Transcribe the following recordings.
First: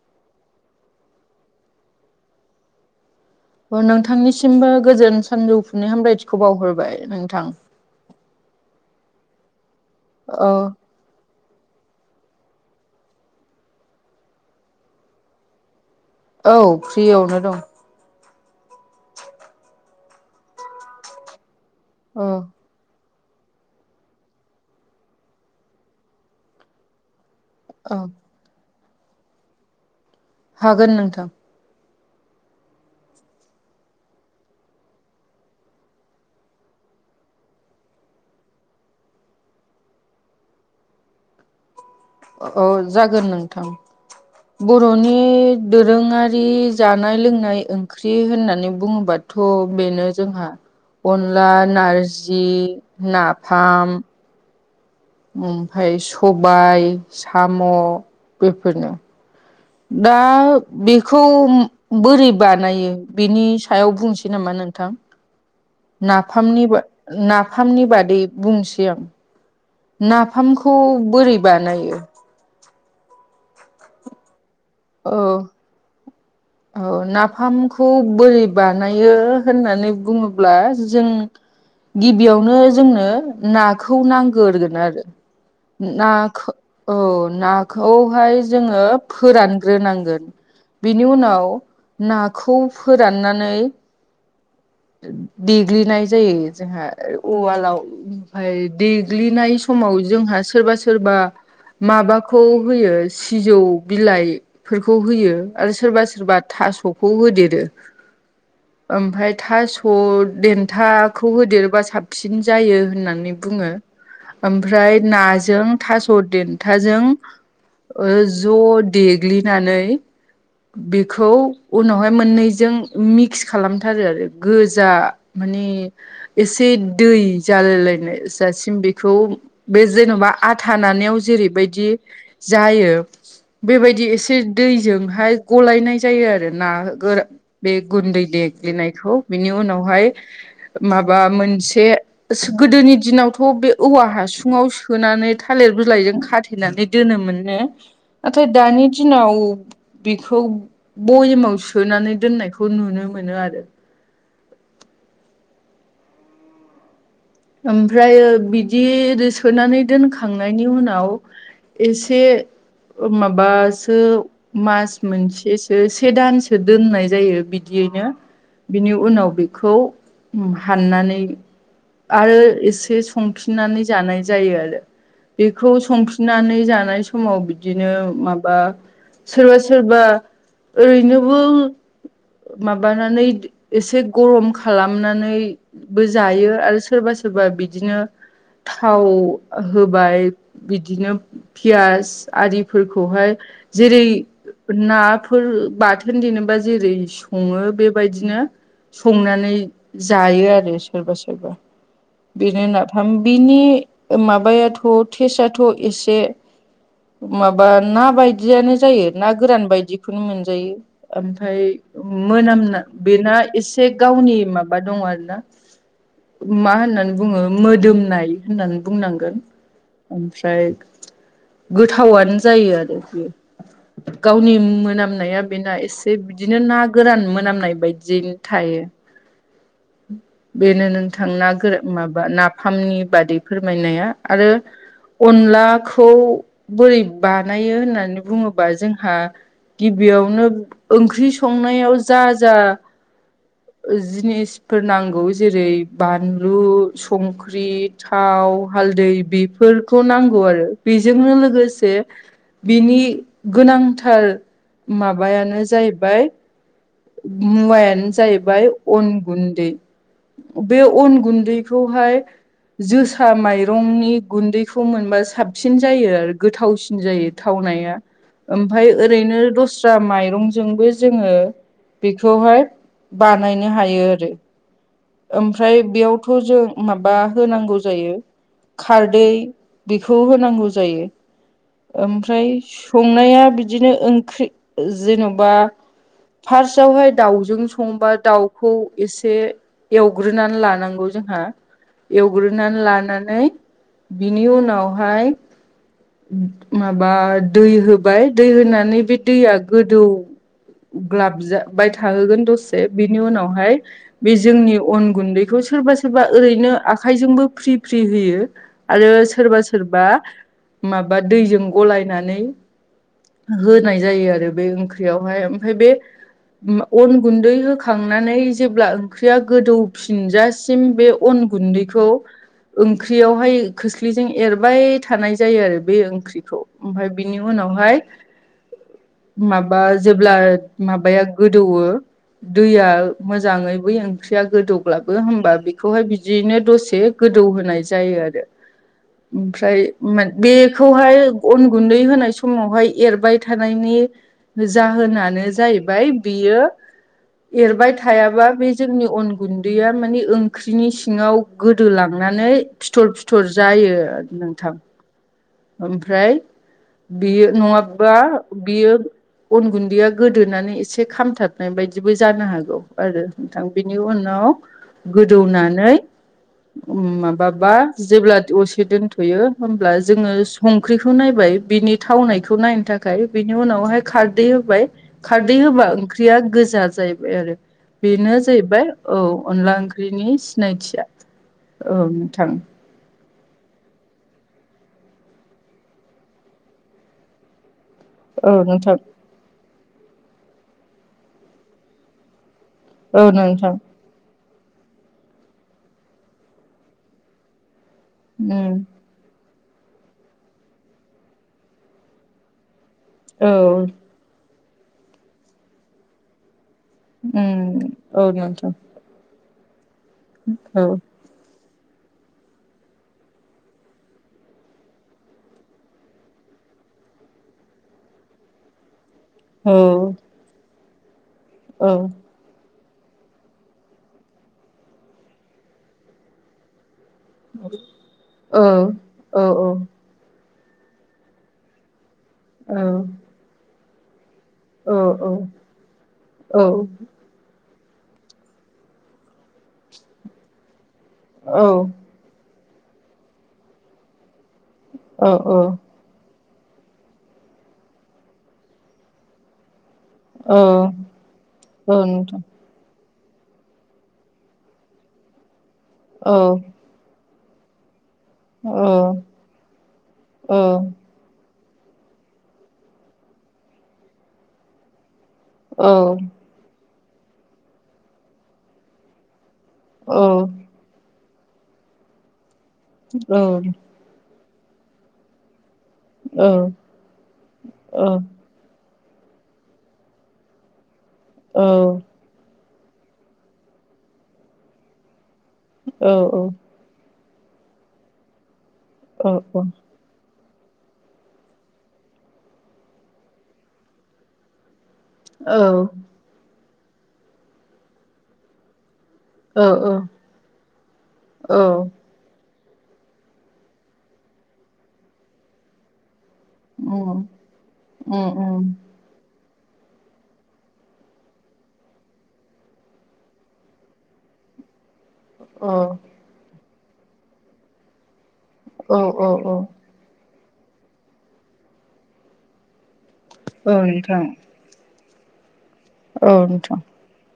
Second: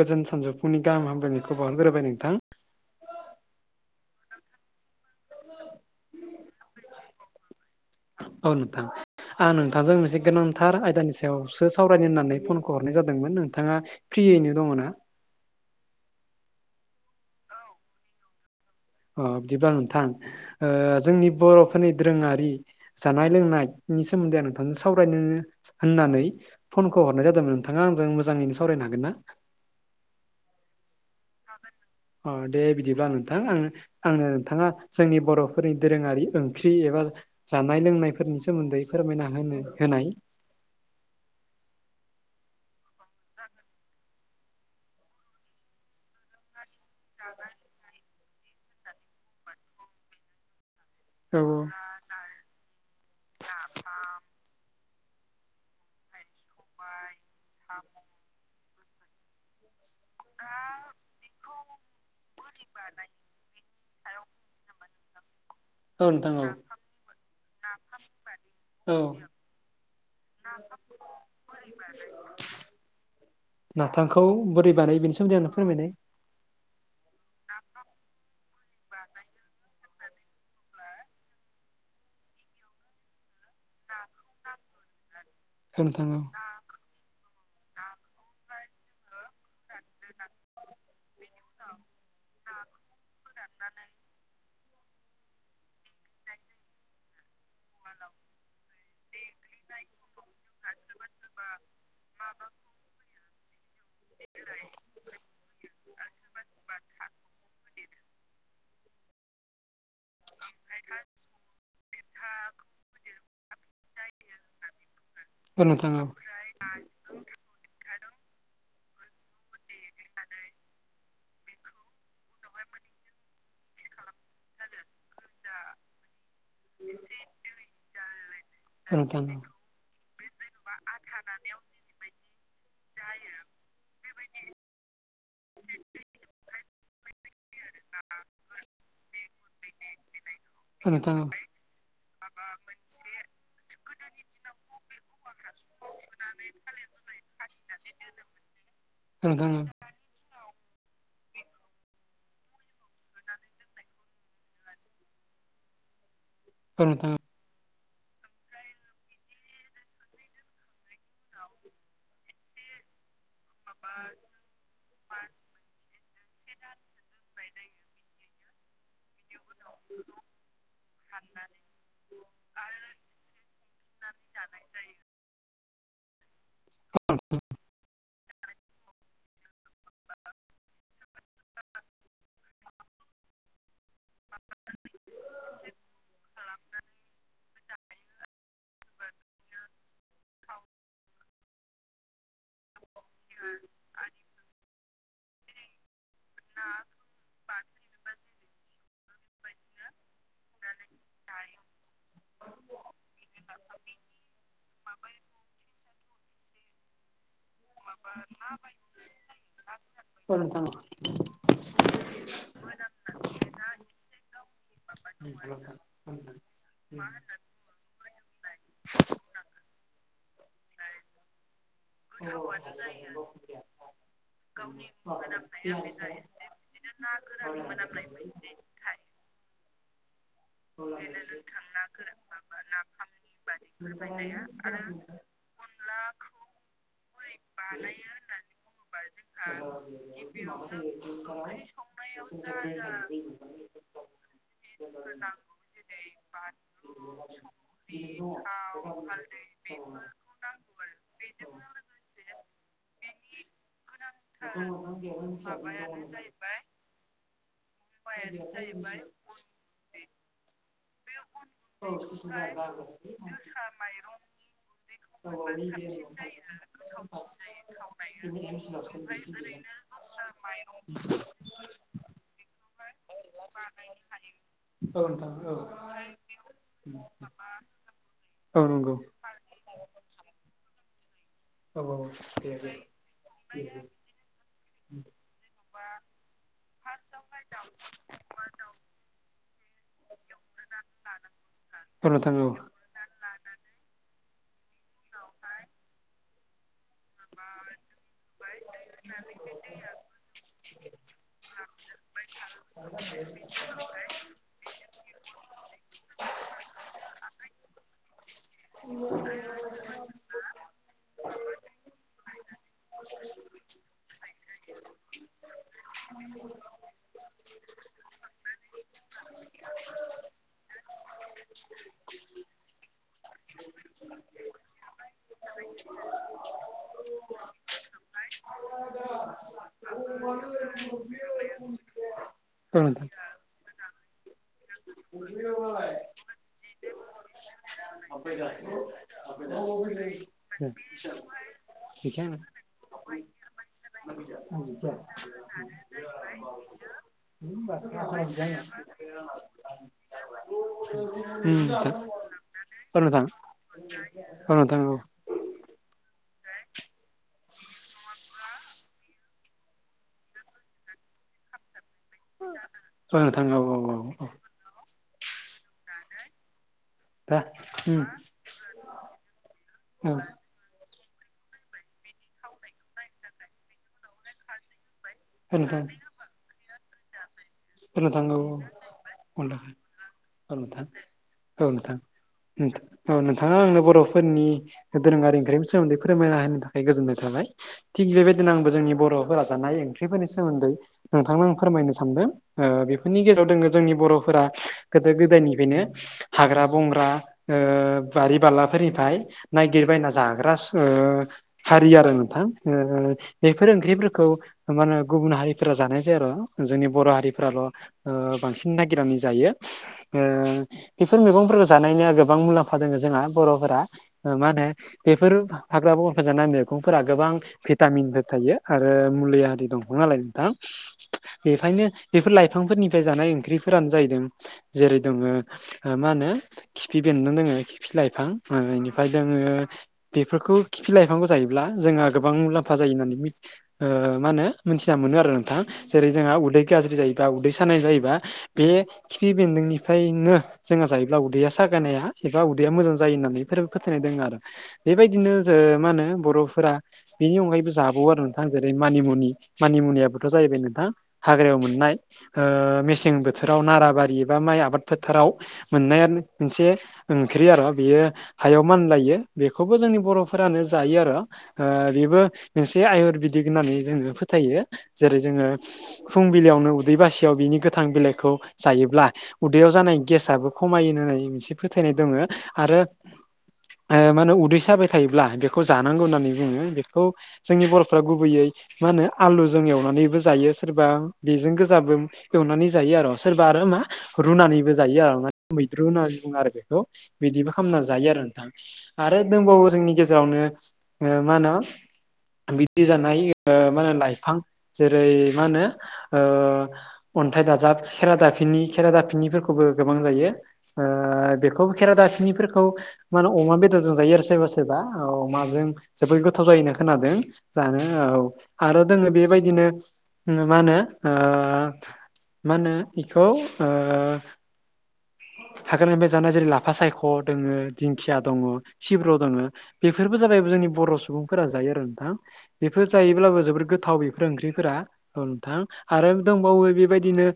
गोजोन सानजौफुनि गाहाम हामलायनायखौ बावहरग्रोबाय नोंथां। नोंथांनिसिमबो गोजोन सानजौफुनि हामलायथिखौ बावहरबाय नोंथां। औ नोंथां आं नोंथांजों मोनसे औ गोनांथार आयदानि स सायावसो सावरायनो होन्नानै फनखौ हरनाय जादोंमोन नोंथाङा फ्रियैनो दङ ना? औ फ्रियावनो दं। अ बिदिबा नोंथां जोंनि बर'फोरनि औ दोरोङारि जानाय लोंनायनि सोमोन्दै आं नोंथांजों सावरायनो होननानै। फनखौ हरनाय जादोंमोन नोंथाङा औ आंजों मोजाङैनो सावरायनो हागोन ना? हागोन नोंथां। अ दे बिदिबा नोथां आं। आङो नोंथाङा जोंनि बर'फोरनि दोरोङारि ओंख्रि एबा जानाय लोंनायफोरनि सोमोन्दै फोरमायना होनो होनाय। औ जागोन नोंथां। बर'नि दोरोङारि जानाय लोंनाय ओंख्रि होननानै बुङोबा थ' बेनो जोंहा औ अनला नारजि नाफाम ओमफ्राय सबाय साम' बेफोरनो दा बेखौ बोरै बानायो बिनि सायाव बुंसै नामा नोंथां? औ नोंथां औ नाफामनि नाफामनि बादै बुंसै आं। औ नाफामखौ बोरै बानायो? नाफामखौ बोरै बानायो औ बेनि सोमोन्दै आं नोंनो फोरमायसै औ नाफामखौ बोरै बानायो होननानै बुङोब्ला जों गिबियावनो जोंनो नाखौ नांगोरगोन आरो। औ नोंथां औ नाखौ औ नाखौहाय जोङो फोरान ग्रोनांगोन। बिनि उनाव नाखौ फोराननानै देग्लिनाय जायो जोंहा उवालाव ओमफफ्राय देग्लिनाय समाव जोंहा सोरबा सोरबा माबाखौ होयो सिजौ बिलाइ। फोरखौ होयो आरो सोरबा सोरबा थास'खौ होदेरो। ओमफ्राय थास' खौ देन्थाखौ होदेरबा साबसिन जायो होननानै बुङो। ओमफ्राय औ नाजों नोंथां औ थास' देन थाजों ज' देग्लिनानै बेखौ उनावहाय मोननैजों मिक्स खालामथारो आरो गोजा। माने एसे दै जालायलायनाय जासिम औ बेखौ नोंथां औ बे जेन'बा आथा नानायाव जेरैबायदि जायो बेबायदि एसे दैजोंहाय गलायनाय जायो आरो ना गोरा बे गुन्दै देग्लिनायखौ बिनि उनावहाय औ नोंथां माबा औ मोनसे गोदोनि दिनावथ' बे औवा हासुुंआव सोनानै थालिर बिलाइजों खाथेनानै दोनोमोननो नाथाय दानि औ दिनाव नोंथां औ बेखौ बयेमाव सोनानै दोननायखौ नुनो मोनो आरो। औ नोंथां ओमफ्रायो बिदि रि सोनानै दोनखांनायनि उनाव एसे माबासो मास मोनसेसो से दानसो दोननाय जायो बिदियैनो बिनि उनाव बेखौ हाननानै आरो एसे संफिननानै जानाय जायो आरो बेखौ संफिन नानै जानाय समाव बिदिनो माबा सोरबा सोरबा ओरैनोबो माबानानै एसे गरम खालामनानैबो जायो आरो सोरबा सोरबा बिदिनो थाव होबाय बिदिनो पियास आरिफोरखौहाय जेरै ना नाफोर बाथोन देनोबा जेरै सङो बे बेबायदिनो संनानै जायो आरो सोरबा सोरबा। बेनो नाफाम बिनि माबायाथ' टेस्टआथ' एसे माबा ना बायदियानो जायो ना गोरान बायदिखौनो मोनजायो। ओमफ्राय मोनामनाय बेना एसे गावनि माबा दङ आरो ना [inaudible] मा होननानै बुङो मोदोमनाय होननानै बुंनांगोन ओमफ्राय गोथावानो औ जायो आरो बियो नोंथां गावनि मोनाम नाया बेना एसे बिदिनो ना गोरान मोनामनाय बायदियैनो थायो। औ बेनो नोंथां ना गोरा माबा नाफामनि बादै फोरमायनाया आरो अनलाखौ बोरै बानायो होननानै बुङोबा जोंहा गिबियावनो ओंख्रि संनायाव जा जा जिनिस फोर नांगौ जेरै बानलु संख्रि थाव हालदै बे फोरखौ नांगौ आरो बिजोंनो लोगोसे बिनि गोनांथार माबायानो जाहैबाय मुवायानो जाहैबाय अन गुन्दै बे अन गुन्दै खौहाय जोसा माइरंनि गुन्दैखौ मोनबा साबसिन जायो आरो। गोथावसिन जायो थावनाया ओमफ्राय ओरैनो दस्रा माइरंजोंबो जोङो बेखौहाय बानायनो हायो आरो। औ नोंथां औ ओमफ्राय बेयावथ' जों माबा होनांगौ जायो औ नंगौ खारदै बिखौ होनांगौ जायो। औ औ ओमफ्राय दे दे संनाया बिदिनो ओंख्रि जेनबा फार्स्टआवहाय दाउजों संबा दाउखौ एसे एवग्रोनानै लानांगौ जोंहा औ नोंथां औ एवग्रोना लानानै बिनि उनावहाय माबा दै होबाय दै होनानै बे दैया गोदौ ग्लाब जाबाय थाहोगोन दसे बिनि उनावहाय बे जोंनि अन गुन्दैखौ सोरबा सोरबा ओरैनो आखाइजोंबो फ्रि फ्रि होयो। आरो सोरबा सोरबा माबा दैजों गलायनानै होनाय जायो आरो बे ओंख्रियावहाय ओमफ्राय बे उम अन गुन्दै होखांनानै जेब्ला ओंख्रिया गोदौफिनजासिम बे अन गुन्दैखौ ओंख्रियावहाय खोस्लिजों एरबाय थानाय जायो आरो बे ओंख्रिखौ ओमफाय बिनि उनावहाय माबा जेब्ला माबाया गोदौवो औ दैया नोंथां मोजाङै बै ओं ख्रिया गोदौब्लाबो होमबा बेखौहाय बिदियैनो दसे गोदौ होनाय जायो आरो। उम ओमफ्राय बेखौहाय अन गुन्दै नोंथां होनाय समावहाय एरबाय थानायनि औ जाहोनानो जाहैबाय बियो एरबाय थायाबा बे जे जोंनि अन गुन्दैया माने ओं ख्रिनि सिङाव गोदोलांनानै फिथर नोंथां फिथर जायो आरो औ नोंथां। औ ओमफ्राय बियो नङाबा बियो अन गुन्दैया गोदोनानै एसे खामथाब नाय बायदिबो जानो हागौ औ आरो औ नोंथां औ औ बेनि औ उनाव गोदौनानै दा माबाबा उम जेब्ला दसे दोनथ'यो होमब्ला औ जोङो संख्रिखौ नायबाय बिनि थावनायखौ नायनो थाखाय बिनि उनावहाय खारदै होबाय खारदै नोंथां होबा ओंख्रिया गोजा जाहैबाय आरो। औ नोंथां औ बेनो जाहैबाय औ अनला ओंख्रिनि औ नोंथां सिनायथिया औ नोंथां। औ नोंथाङा आङो बर'फोरनि दोरोङारि ओंख्रिनि सोमोन्दै फोरमायना होनायनि थाखाय गोजोननाय थाबाय। थिग बेबायदिनो औ आंबो जोंनि नोंथां बर'फोरा जानाय ओंख्रिफोरनि सोमोन्दै नोंथांनो आं फोरमायनो सानदों। ओ बेफोरनि औ गेजेराव दोङो नोंथां जोंनि बर'फोरा गोदो गोदायनिफ्रायनो हाग्रा बंग्रा ओ बारि उम बालाफोरनिफ्राय नायगिरबायना जाग्रा ओ हारि आरो नोंथां ओ बेफोर औ ओंख्रिफोर खौ मा होनो गुबुन हारिफोरा जानाय जाया आर' जोंनि बर' फोराल' ओ उम औ नोंथां बांसिन नागिरनानै जायो। ओ औ बेफोर मैगंफोरखौ जानायनिया गोबां मुलाम्फा दङ जोंहा बर'फोरा ओ मा होनो बेफोर हाग्रा बंग्राखो जाना मेगंफोरा गोबां भिटामिनफोर थायो आरो मुलिया आरि औ दफाङालाय नोंथां बेखायनो औ बेफोर लाइफांफोरनिफ्राय जानाय ओंख्रिफोरानो जाहैदों जेरै दोङो मा होनो खिफि बेन्दों दोङो खिफि लाइफां ओ इनिफ्राय दोङो औ बेफोरखौ खिफि लाइफांखौ जायोब्ला जोंहा गोबां मुलाम्फा जायो होननानै मिथि ओ मा होनो? मिथिना औ मोनो आरो नोंथां जेरै जोंहा उदै बा उदै सानाय जायोबा बे खिफि बेन्दोंनिफ्रायनो जोंहा जायोब्ला उदैया सागानाया एबा उदैया मोजां जायो होननानै बेफोरो फोथायनाय दङ आरो औ बेबायदिनो औ मा होनो बर'फोरा बेनि अनगायैबो जाबावो आरो नोंथां जेरै मानिमुनि मानिमुनियाबोथ' जाहैबाय औ नोंथां हाग्रायाव मोननाय नोंथां मेसें बोथोराव नारा बारि एबा माइ आबाद फोथाराव मोननायानो औ मोनसे ओंख्रि आरो बेयो हायाव औ औ मानलायो औ बेखौबो जोंनि बर'फोरानो जायो आरो बेबो मोनसे आयुरवेदिक होननानै जोङो फोथायो जेरै जोङो औ औ औ फुंबिलियावनो उदै बासियाव बिनि गोथां बिलाइखौ जायोब्ला उदैयाव जानाय औ गेसाबो खमायो होननाय मोनसे फोथायनाय दङ आरो औ मा होनो उदै साबाय थायोब्ला बेखौ जानांगौ होननानै बुङो बेखौ जोंनि बर'फ्रा गुबैयै मा होनो आलुजों एवनानैबो जायो सोरबा बेजों गोजाबो एवनानै जायो आरो सोरबा आरो मा रुनानैबो जायो आरो ना मैद्रु होननानै बुङो आरो बेखौ बिदिबो खालामना जायो आरो नोंथां आरो दंबावो जोंनि गेजेरावनो मा होनो बिदि जानाय मा होनो लाइफां जेरै मा होनो अन्थाइ दाजाब खेरा दाफिननि खेरा दाफिनिफोरखौ गोबां जायो बेखौ खेरादाफिनि फोरखौ मा होनो अमा बेदरजों जायो आरो सोरबा सोरबा अमाजों जोबोर गोथाव जायोना खोनादों जानो औ आरो दोङो बेबायदिनो मा होनो मा होनो बेखौ औ हाग्रानिफ्राय जानाया जेरै लाफा सायख' दङ दिंखिया दङ सिब्र' दङ बेफोरबो जाबाय जोंनि बर' सुबुंफोरा जायो आरो नोंथां बेफोर जायोब्लाबो जों जोबोद गोथाव बेफोर ओंख्रिफोरा औ नोंथां आरो दंबावो बेबायदिनो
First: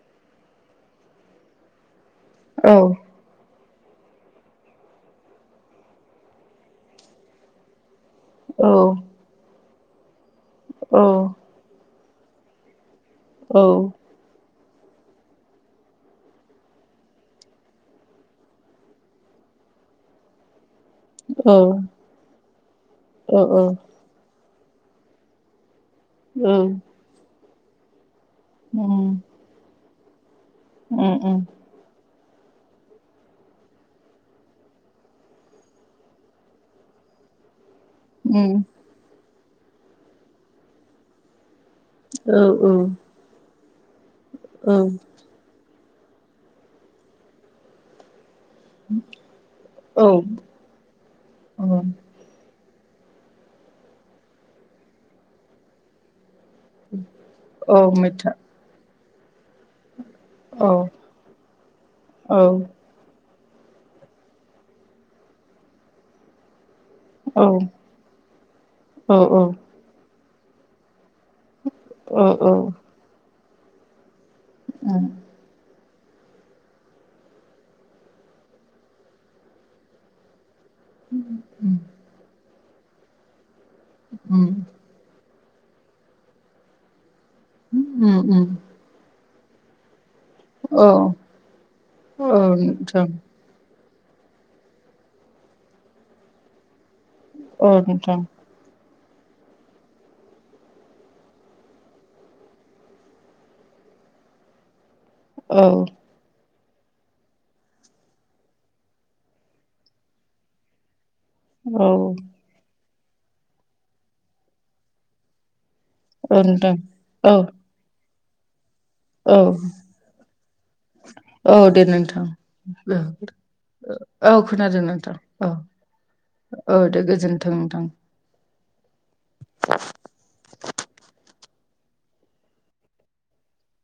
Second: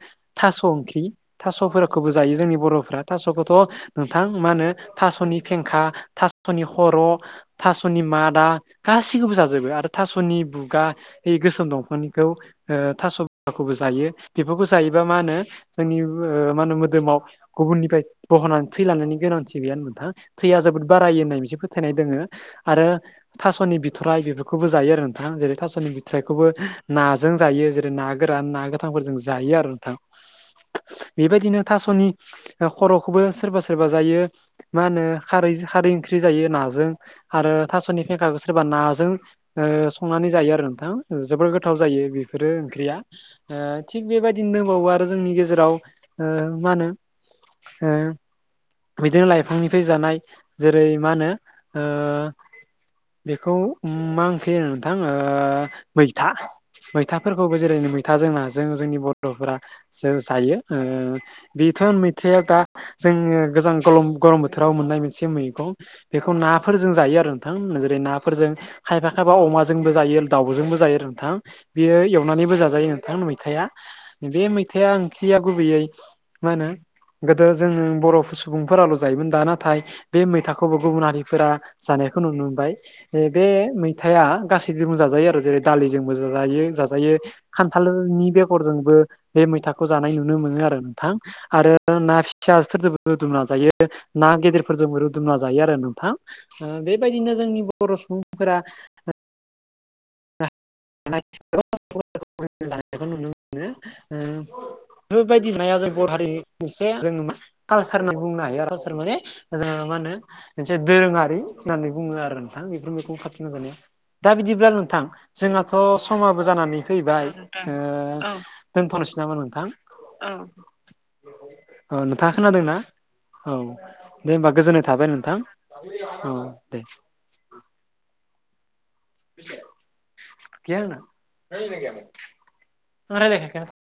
थास' ओंख्रि थास'खौबो जायो जोंनि बर' थास'खौथ' नोंथां मा होनो थास'नि फेंखा थास'नि खर' थासनि मा दा गासैखौबो जाजोबो आरो दासनि बुगा बै गोसोम दंफांनिखौ थास' खौबो जायो बेफोरखौ जायोबा मा होनो जोंनि मा होनो मोदोमाव गुबुननिफ्राय बह'नानै थैलांनायनि गोनांथि गैया नोंथां थैया जोबोद बारायो होन्नानैसो औ फोथायनाय दोङो आरो औ औ थास'नि बिथ थराय बेफोरखौबो जायो आरो नोंथां जेरै थास' औ बिथरायखौबो नाजों जायो जेरै ना गोरान ना गोथांफोरजों उम जायो आरो नोंथां उम बेबायदिनो थास'नि खर'खौबो सोरबा सोरबा जायो मा होनो खारै खारै ओंख्रि जायो नाजों आरो थास'नि फेंखाखौ उम सोरबा नाजों संनानै जायो आरो नोंथां जोबोर गोथाव जायो औ बेफोरो औ ओंख्रिया थिग बेबायदिनो दंबावो आरो जोंनि गेजेराव मा होनो बिदिनो लाइफांनिफ्राय औ जानाय जेरै मा होनो औ बेखौ मा ओंख्रि होनो नोंथां मैथा मैथाफोरखौबो जेरैनो मैथा जों नाजों जोंनि बर'फोरा जो जायो औ बिफोर औ मैथाया दा जोङो गोजां गरम गरम बोथोराव मोननाय मोनसे मैगं बेखौ नाफोरजों जायो जायो आरो औ नोंथां जेरै नाफोरजों खायफा औ खायफा औ अमाजोंबो जायो दाउजोंबो जायो नोंथां बेयो औ एवनानैबो जाजायो नोंथां मैथाया बे मैथाया उम ओंख्रिया गुबैयै मा होनो गोदो जों बर' सुबुंफोराल' जायोमोन दा नाथाय बे मैथाखौबो गुबुन हारिफोरा जानायखौ नुनो मोनबाय बे मैथाया उम गासै जों जाजायो आरो जेरै दालिजोंबो जायो जाजायो उम खान्थालनि उम बेगरजोंबो बे मैथाखौ जानाय नुनो मोनो आरो औ नोंथां आरो ना औ नोंथां फिसाफोरजों रुना जायो ना गेदेरफोरजोंबो रुदुबना जायो आरो नोंथां बेबायदिनो जोंनि औ बर' नोंथां सुबुंफोरा नुनो मोनो बेफोरबायदि औ नाया जों बर' हारिनि एसे जों कालसार होनना बुंनो हायो कालसार माने जो मा होनो मोनसे दोरोङारि औ होननानै बुङो आरो नोंथां बेफोर मखौ खाथि नाजानाया दा बिदिब्ला नोंथां जोंहाथ' औ समाबो नोंथां जानानै फैबाय औ दोनथ'नोसै औ नामा नोंथां औ दे नोंथां नोंथाङा खोनादोंना औ दे औ औ होमबा खोनादों गोजोननाय थाबाय नोंथां औ [inaudible] औ दे गोजोन्थों नोंथां [inaudible]